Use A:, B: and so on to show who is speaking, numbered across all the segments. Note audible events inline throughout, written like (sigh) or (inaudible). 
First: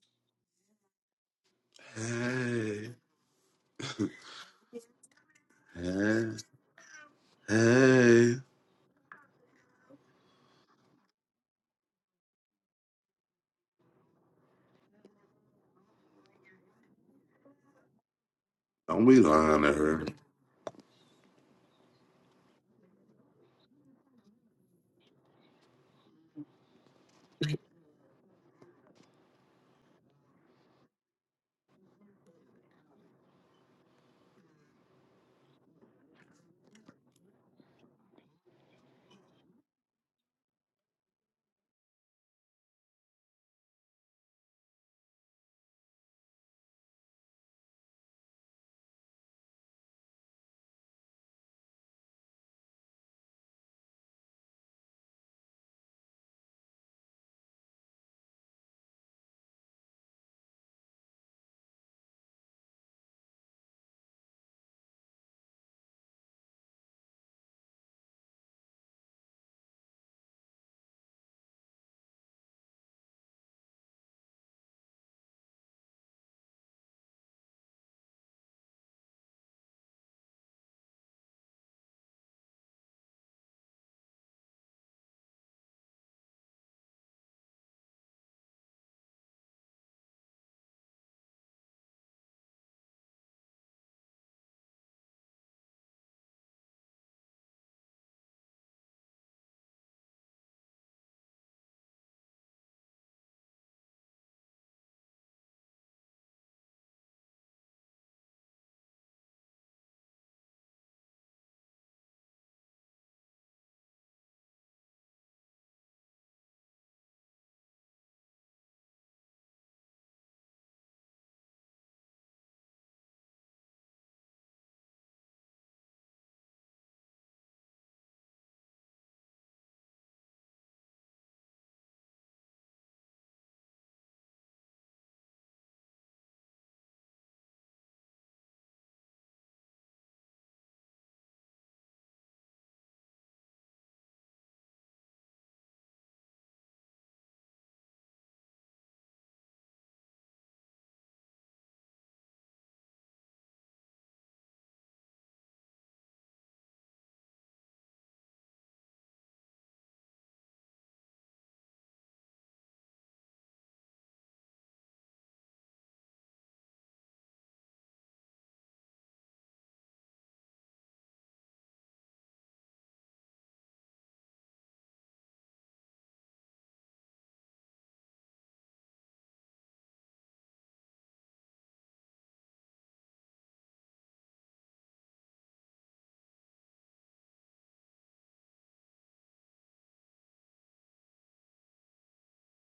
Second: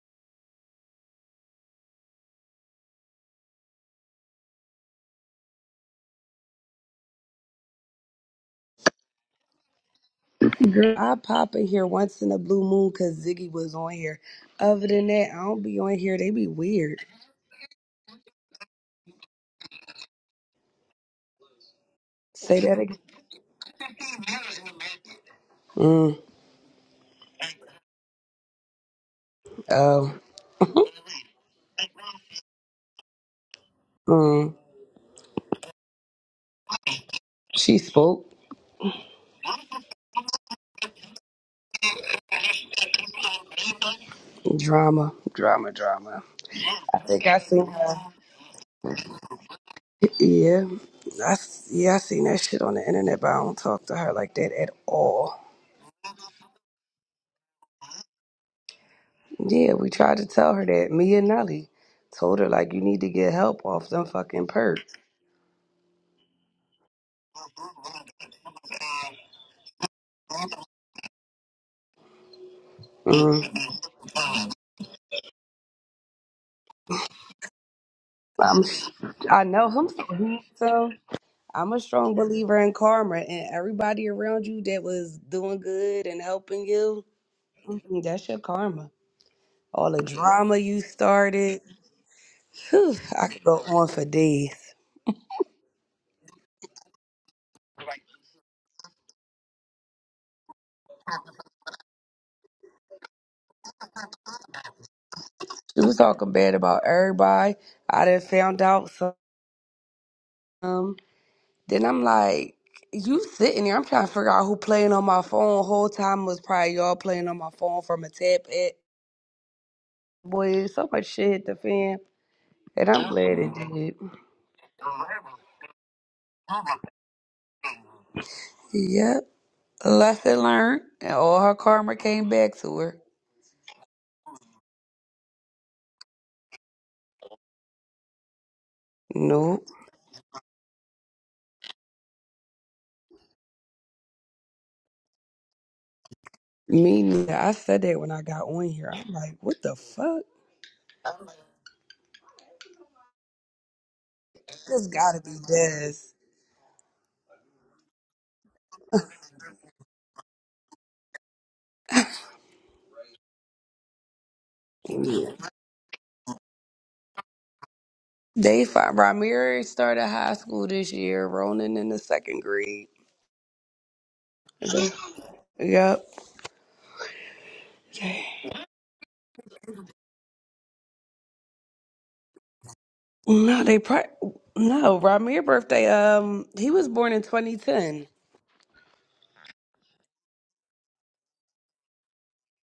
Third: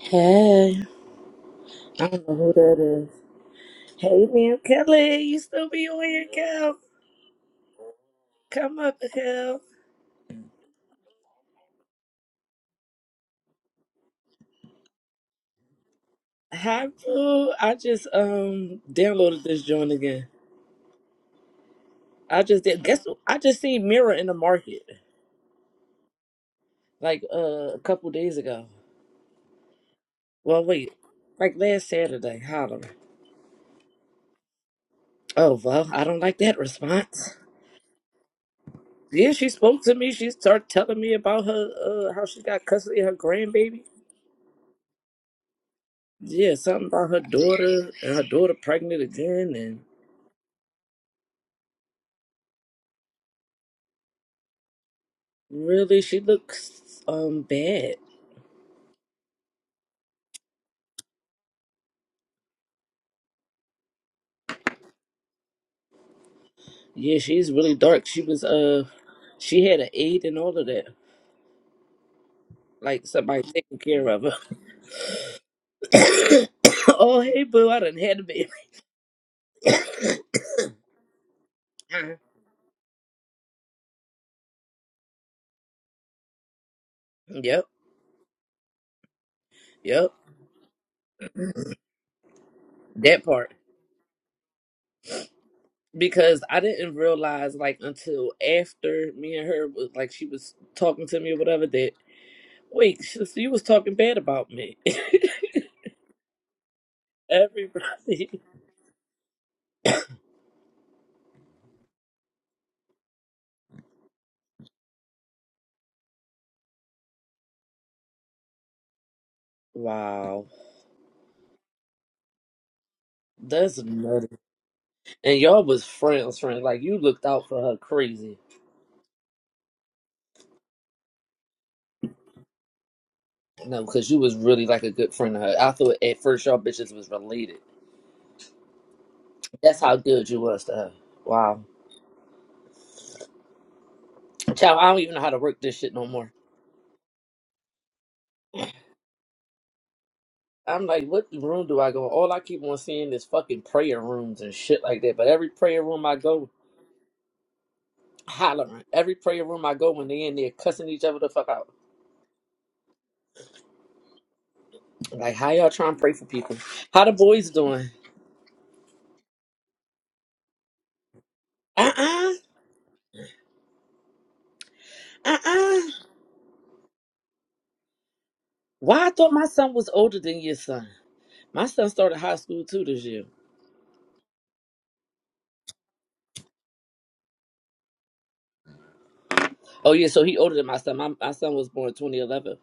A: Hey, I don't know who that
B: Hey,
A: is. Hey, ma'am Kelly, you still be on here,
B: hey,
A: Kel?
B: hey.
A: Come up, Kel.
C: Girl, I pop in here once in a blue moon because Ziggy was on here. Other than that, I don't be on here. They be
A: Hi,
C: weird.
A: boo. I just um
B: Don't be
A: downloaded this
B: lying to
A: joint
B: her.
A: again. I
C: Say
A: just
C: that
A: did.
C: again.
A: Guess what? I just seen Mirror in the market
C: Mm,
A: like uh, a couple days ago.
C: oh,
A: Well, wait, like last Saturday. Holler.
C: mm.
A: Oh well, I don't like that response.
C: She spoke.
A: Yeah, she spoke to me. She started telling me about her uh how she got custody of her grandbaby.
C: Drama, drama, drama.
A: Yeah, something
C: I
A: about her
C: think I seen
A: daughter
C: her.
A: and her daughter pregnant again and.
C: Yeah, I, s- yeah, I seen that shit on the internet, but I don't talk to her like that at all.
A: Really, she looks um bad.
C: Yeah, we tried to tell her that. Me and Nelly told her, like, you need to get help off them fucking perks.
A: Yeah, she's really dark. She was uh, she had an aide and all of that. Like somebody
C: Mm.
A: taking care of her. (coughs) oh hey boo, I done had a baby.
C: I'm, I know him so handsome. I'm a strong believer in karma and everybody around you that was doing good and helping you.
A: (coughs) yep,
C: mhm, That's your karma. All the
A: yep,
C: drama you started. Whew,
A: that
C: I could
A: part.
C: go on for days.
A: Because I didn't realize like until after me and her was like she was talking to me or whatever that wait she, she was talking bad about me.
C: She was talking bad about
A: (laughs)
C: everybody. I done
A: Everybody.
C: found out some. Then I'm like, you sitting there. I'm trying to figure out who playing on my phone. Whole time was probably y'all playing on my phone from a tab at.
A: Wow,
C: Boy, so much shit hit the fan. And I'm glad it
A: that's
C: did.
A: nuts. And y'all was friends, friends. Like you looked out for her crazy.
C: Yep. Lesson learned, and all her karma came back to her.
A: No, because you was really like a good friend to her. I thought at first y'all bitches was related.
C: Nope.
A: That's how good you was to her. Wow. Child, I don't even know how to work this shit no more.
C: Me neither. I said that when I got on here. I'm like, what the fuck?
A: I'm like, what room do I go in? All I keep on seeing is fucking prayer rooms and shit
C: This
A: like that.
C: gotta
A: But
C: be
A: every prayer room
C: this.
A: I go, hollering. Every prayer room I go when they in there cussing each other the fuck out.
C: Yeah.
A: Like, how y'all trying to pray for people? How the boys doing?
C: They find Ramirez started high school this year, Ronan in the
A: Uh-uh.
C: second grade.
A: Uh-uh. uh.
C: Yep. Yeah.
A: Why I thought my son was older than your son? My son started high school too this year.
C: No, they probably no, Ramirez birthday, um, he was born in twenty ten.
A: Oh yeah, so he older than my son. My, my son was born 2011.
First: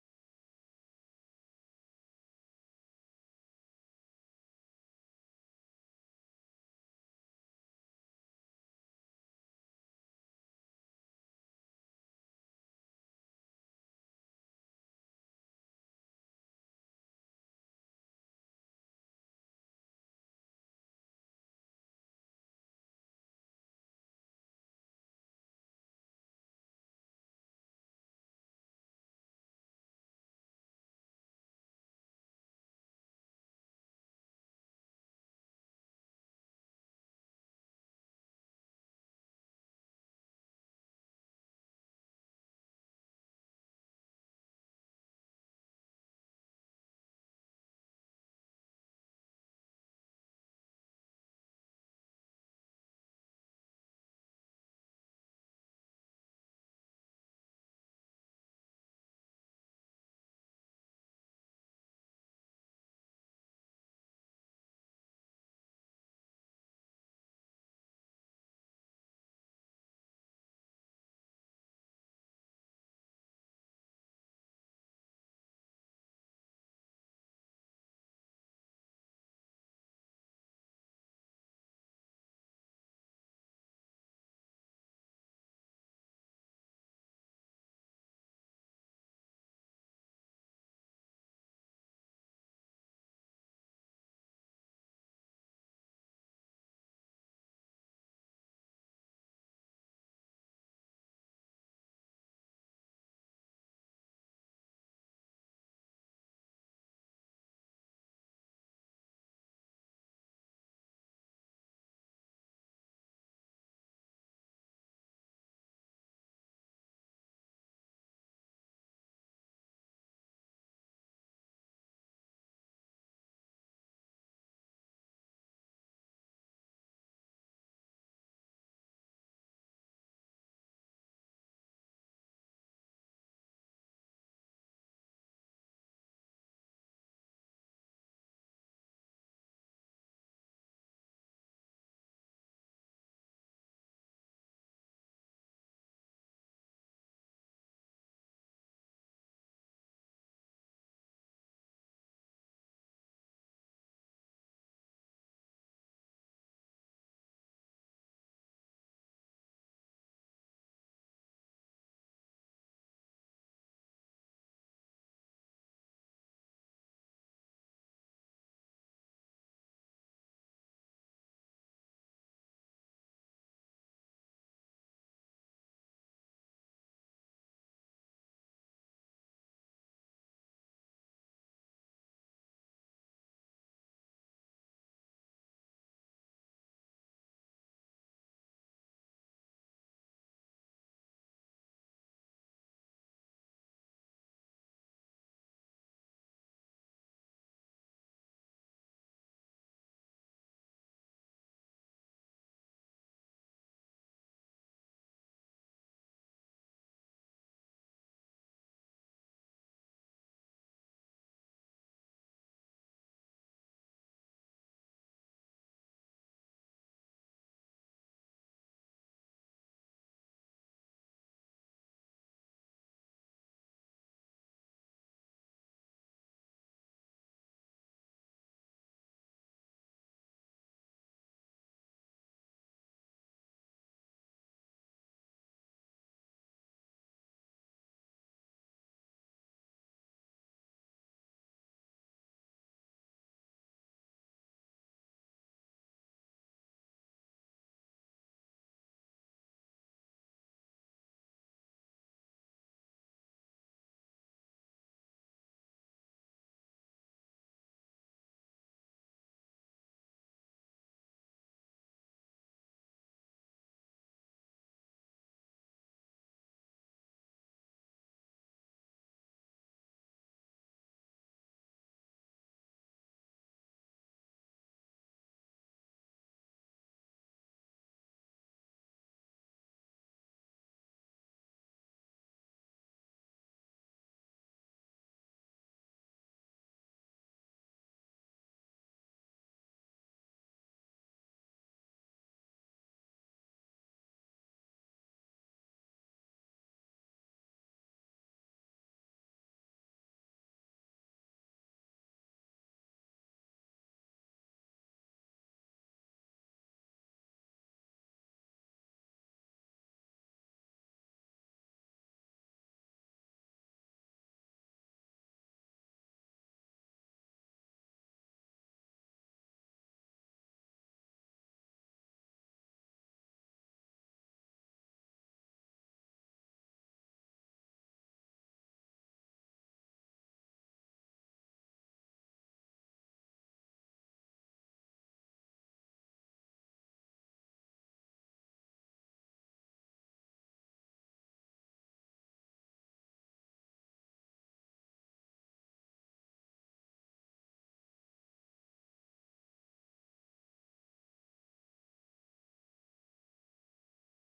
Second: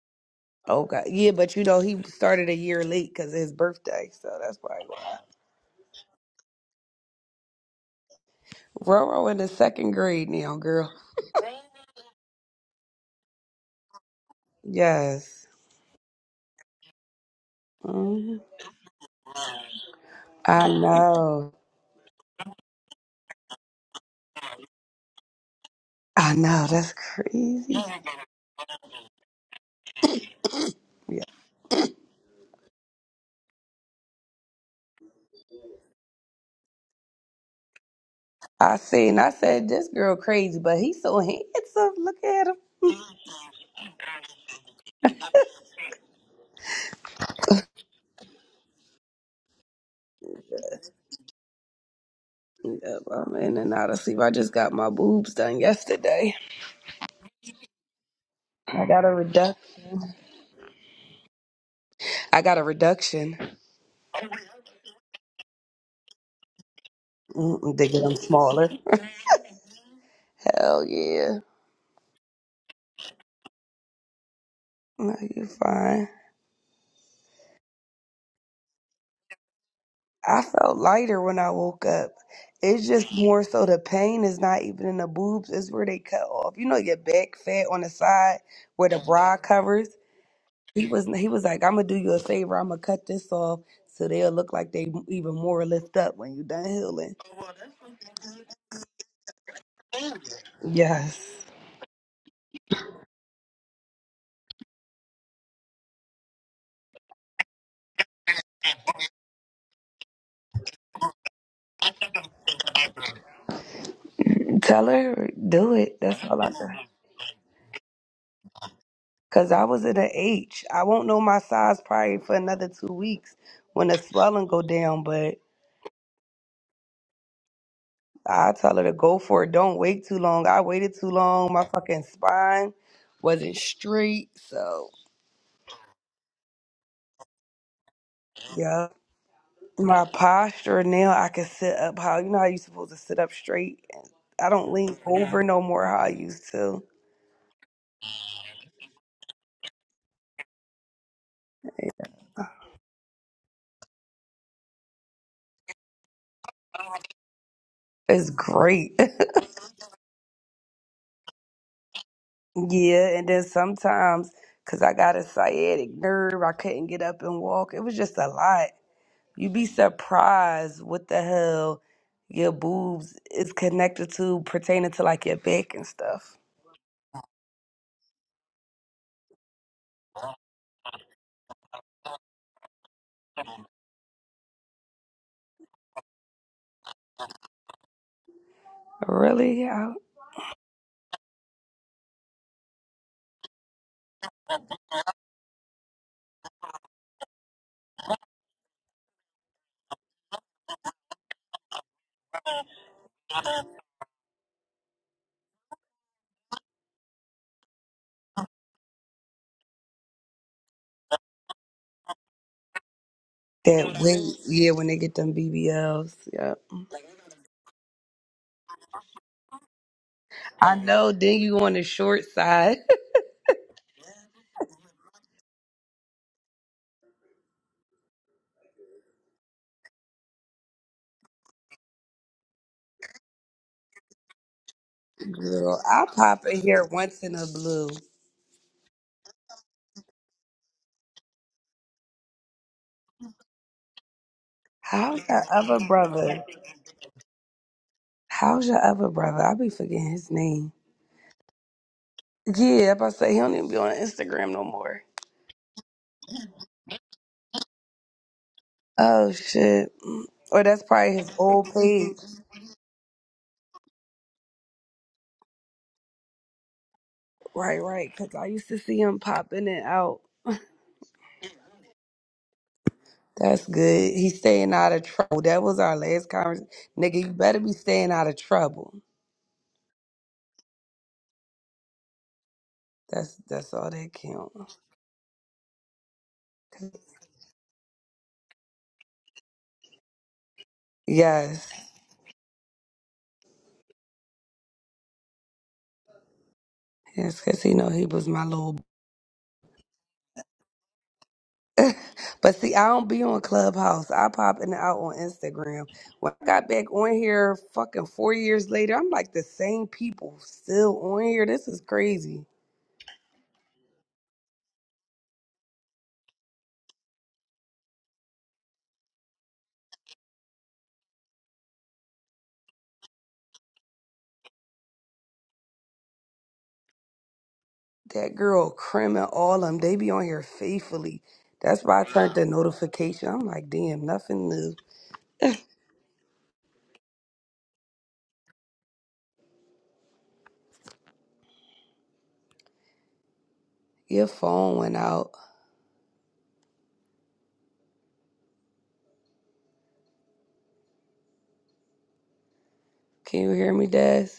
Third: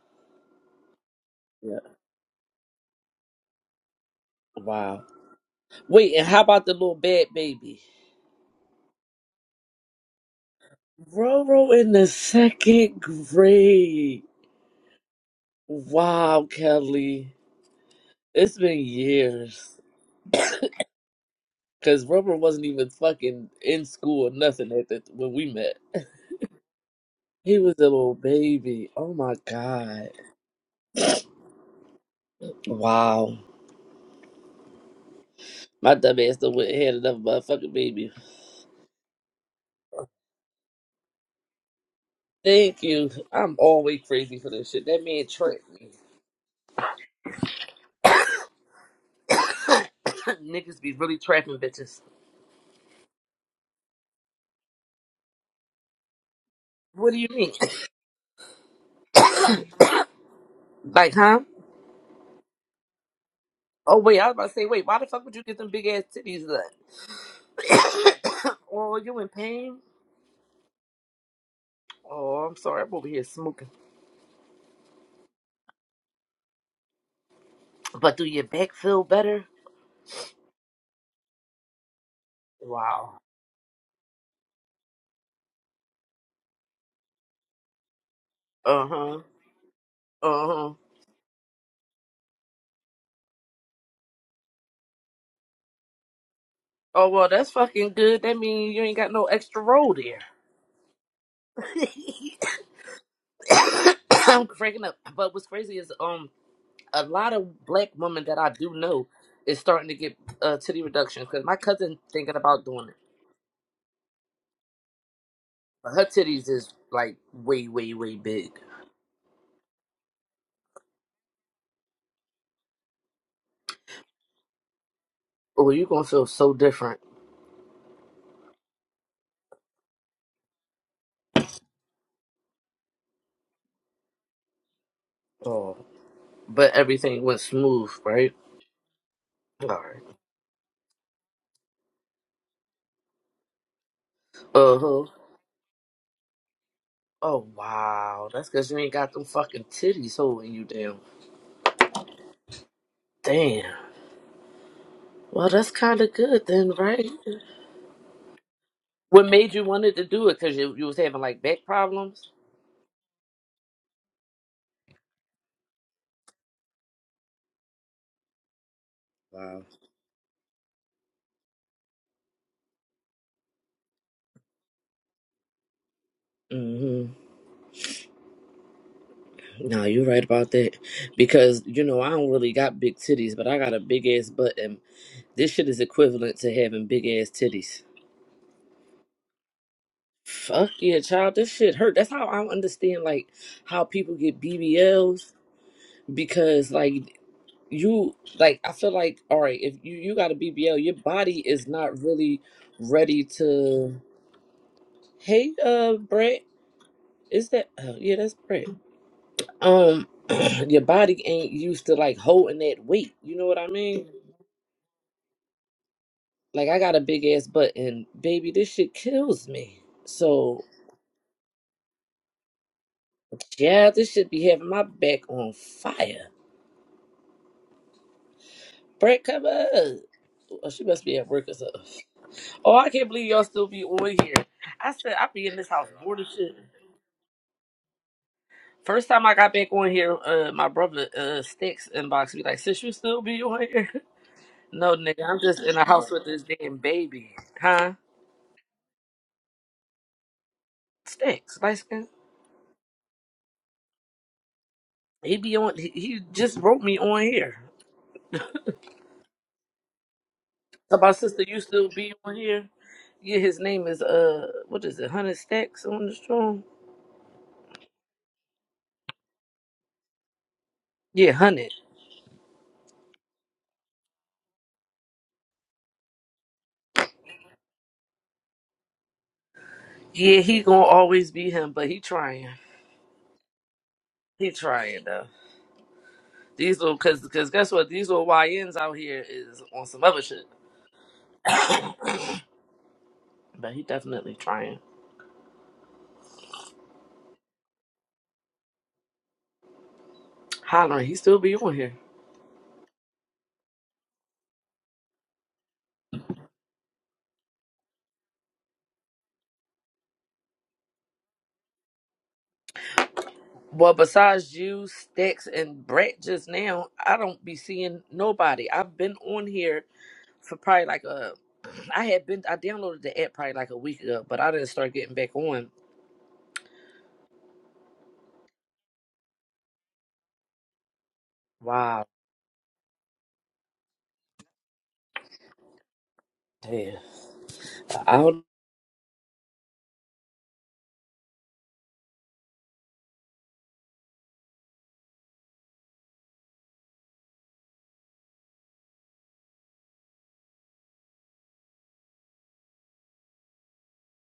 C: Oh god. Yeah, but you
A: Yeah.
C: know he started a year late because of his birthday, so that's probably
A: Wow.
C: why.
A: Wait, and how about the little bad baby?
C: Roro in the second grade now, girl.
A: Roro in the second grade.
C: Yes.
A: Wow, Kelly.
C: Mhm.
A: It's been years.
C: I know.
A: Cause Roro wasn't even fucking in school or nothing at the, when we met. (laughs)
C: I know. That's
A: He was
C: crazy.
A: a little baby. Oh my god.
C: Yeah.
A: Wow. My dumb ass done went and had another motherfucking baby.
C: I seen. I said this girl crazy, but he's so (laughs) handsome. Look at him.
A: Thank you. I'm always crazy for this shit. That man trapped me. (coughs) Niggas be really trapping bitches.
C: Yep, I'm in and out of sleep. I just got my boobs done yesterday.
A: What do you mean?
C: I got a reduc.
A: (coughs) like, huh?
C: I got a reduction.
A: Oh wait, I was about to say, wait, why the fuck would you get them big ass titties done?
C: Mm-mm, they get them smaller.
A: (coughs)
C: (laughs)
A: oh, you in pain?
C: Hell yeah.
A: Oh, I'm sorry, I'm over here smoking.
C: No, you fine.
A: But do your back feel better?
C: I felt lighter when I woke up. It's just
A: Wow.
C: more so the pain is not even in the boobs. It's where they cut off. You know your back fat on the side
A: Uh
C: where the
A: huh.
C: bra covers.
A: Uh huh.
C: He was he was like, I'm gonna do you a favor. I'm gonna cut this off so they'll look like they even more lift up when you done
A: Oh
C: healing.
A: well, that's fucking good. That means you ain't got no extra roll there.
C: Yes.
A: (coughs) I'm cracking up. But what's crazy is um. a lot of black women that I do know is starting to get uh, titty reductions because my cousin thinking about doing it.
C: Tell her do
A: But
C: it.
A: her
C: That's all
A: titties
C: I
A: is
C: can.
A: like way, way, way big.
C: (laughs) Cause I was at an H. I won't know my size probably for another two weeks when the swelling go down. But
A: Oh, you gonna feel so different.
C: I tell her to go for it. Don't wait too long. I waited too long. My fucking spine wasn't straight. So
A: Oh, but everything went smooth, right?
C: yeah,
A: All right.
C: my posture now I can sit up. How you know how you supposed to sit up straight I don't
A: Uh
C: lean
A: huh.
C: over no more how I used to.
A: Oh wow, that's because you ain't got them fucking titties holding you down. Damn. Well, that's kind of good then, right?
C: It's great. (laughs)
A: What made you wanted to do it? Cause you you was having like back problems.
C: yeah, and then sometimes because I got a sciatic nerve, I couldn't get up and walk. It was just a lot. You'd
A: Wow.
C: be surprised what the hell your boobs is connected to pertaining to like your back and stuff.
A: No, you're right about that. Because, you know, I don't really got big titties, but I got a big ass butt, and this shit is equivalent to having big ass titties.
C: Really? Yeah.
A: Fuck yeah, child. This shit hurt. That's how I don't understand, like, how people get BBLs. Because, like, you, like, I feel like, all right, if you, you got a BBL, your body is not really ready to. Hey, uh, Brett. Is that. Oh, yeah, that's Brett. Um, (clears throat) your body ain't used to, like, holding that weight. You know what I
C: That
A: mean?
C: weight, yeah, when they get them BBLs, yeah.
A: Like I got a big ass butt, and baby, this shit kills me. So
C: I know. Then you on the short side,
A: yeah, this should be having my back on fire. Brett, come up. Oh, she must be at work or something. Oh, I can't believe y'all still be on here. I said I
C: (laughs)
A: be in this
C: girl.
A: house
C: I
A: bored as
C: pop
A: shit.
C: in here once in a blue.
A: First time I got back on here, uh, my brother uh Stacks inbox me like, "Sis, you still be on here?" (laughs) No,
C: How's
A: nigga, I'm
C: that
A: just in
C: other
A: the house with
C: brother?
A: this damn baby, huh?
C: How's your other brother? I be forgetting his name.
A: Stacks, Sticks, like
C: Yeah, I about to say he don't even be on Instagram no more.
A: he be on. He, he just wrote me on here.
C: Oh shit. Mm. Or that's
A: So my
C: probably his
A: sister, you
C: old
A: still be
C: page.
A: on here? Yeah, his name is uh, what is it? Hundred Stacks on the strong.
C: Right, right. Cause I used to see him popping it out.
A: Yeah, hundred.
C: That's good. He's staying out of trouble. That was our last conversation. Nigga, you better be staying out of trouble.
A: Yeah, he gonna always be him, but he trying.
C: That's that's all that
A: He
C: counts.
A: trying though. These little cause cause guess what? These little YNs out here is on some other shit. (coughs)
C: Yes.
A: but he definitely trying.
C: Yes, cause he know he was my little
A: Hollering, he still be on here.
C: but see, I don't be on Clubhouse. I pop in and out on Instagram. When I got back on here fucking four years later, I'm like the same people still on here. This is crazy.
A: Well, besides you, Stacks, and Brett just now, I don't be seeing nobody. I've been on here for probably like a I had been I downloaded the app probably like a week ago, but I didn't start getting back on.
C: That girl, Krim and all them, they be on here faithfully. That's why I
A: Wow.
C: turned the notification. I'm like, damn, nothing new.
A: Damn. I. don't
C: Your phone went out. Can you hear me, Des?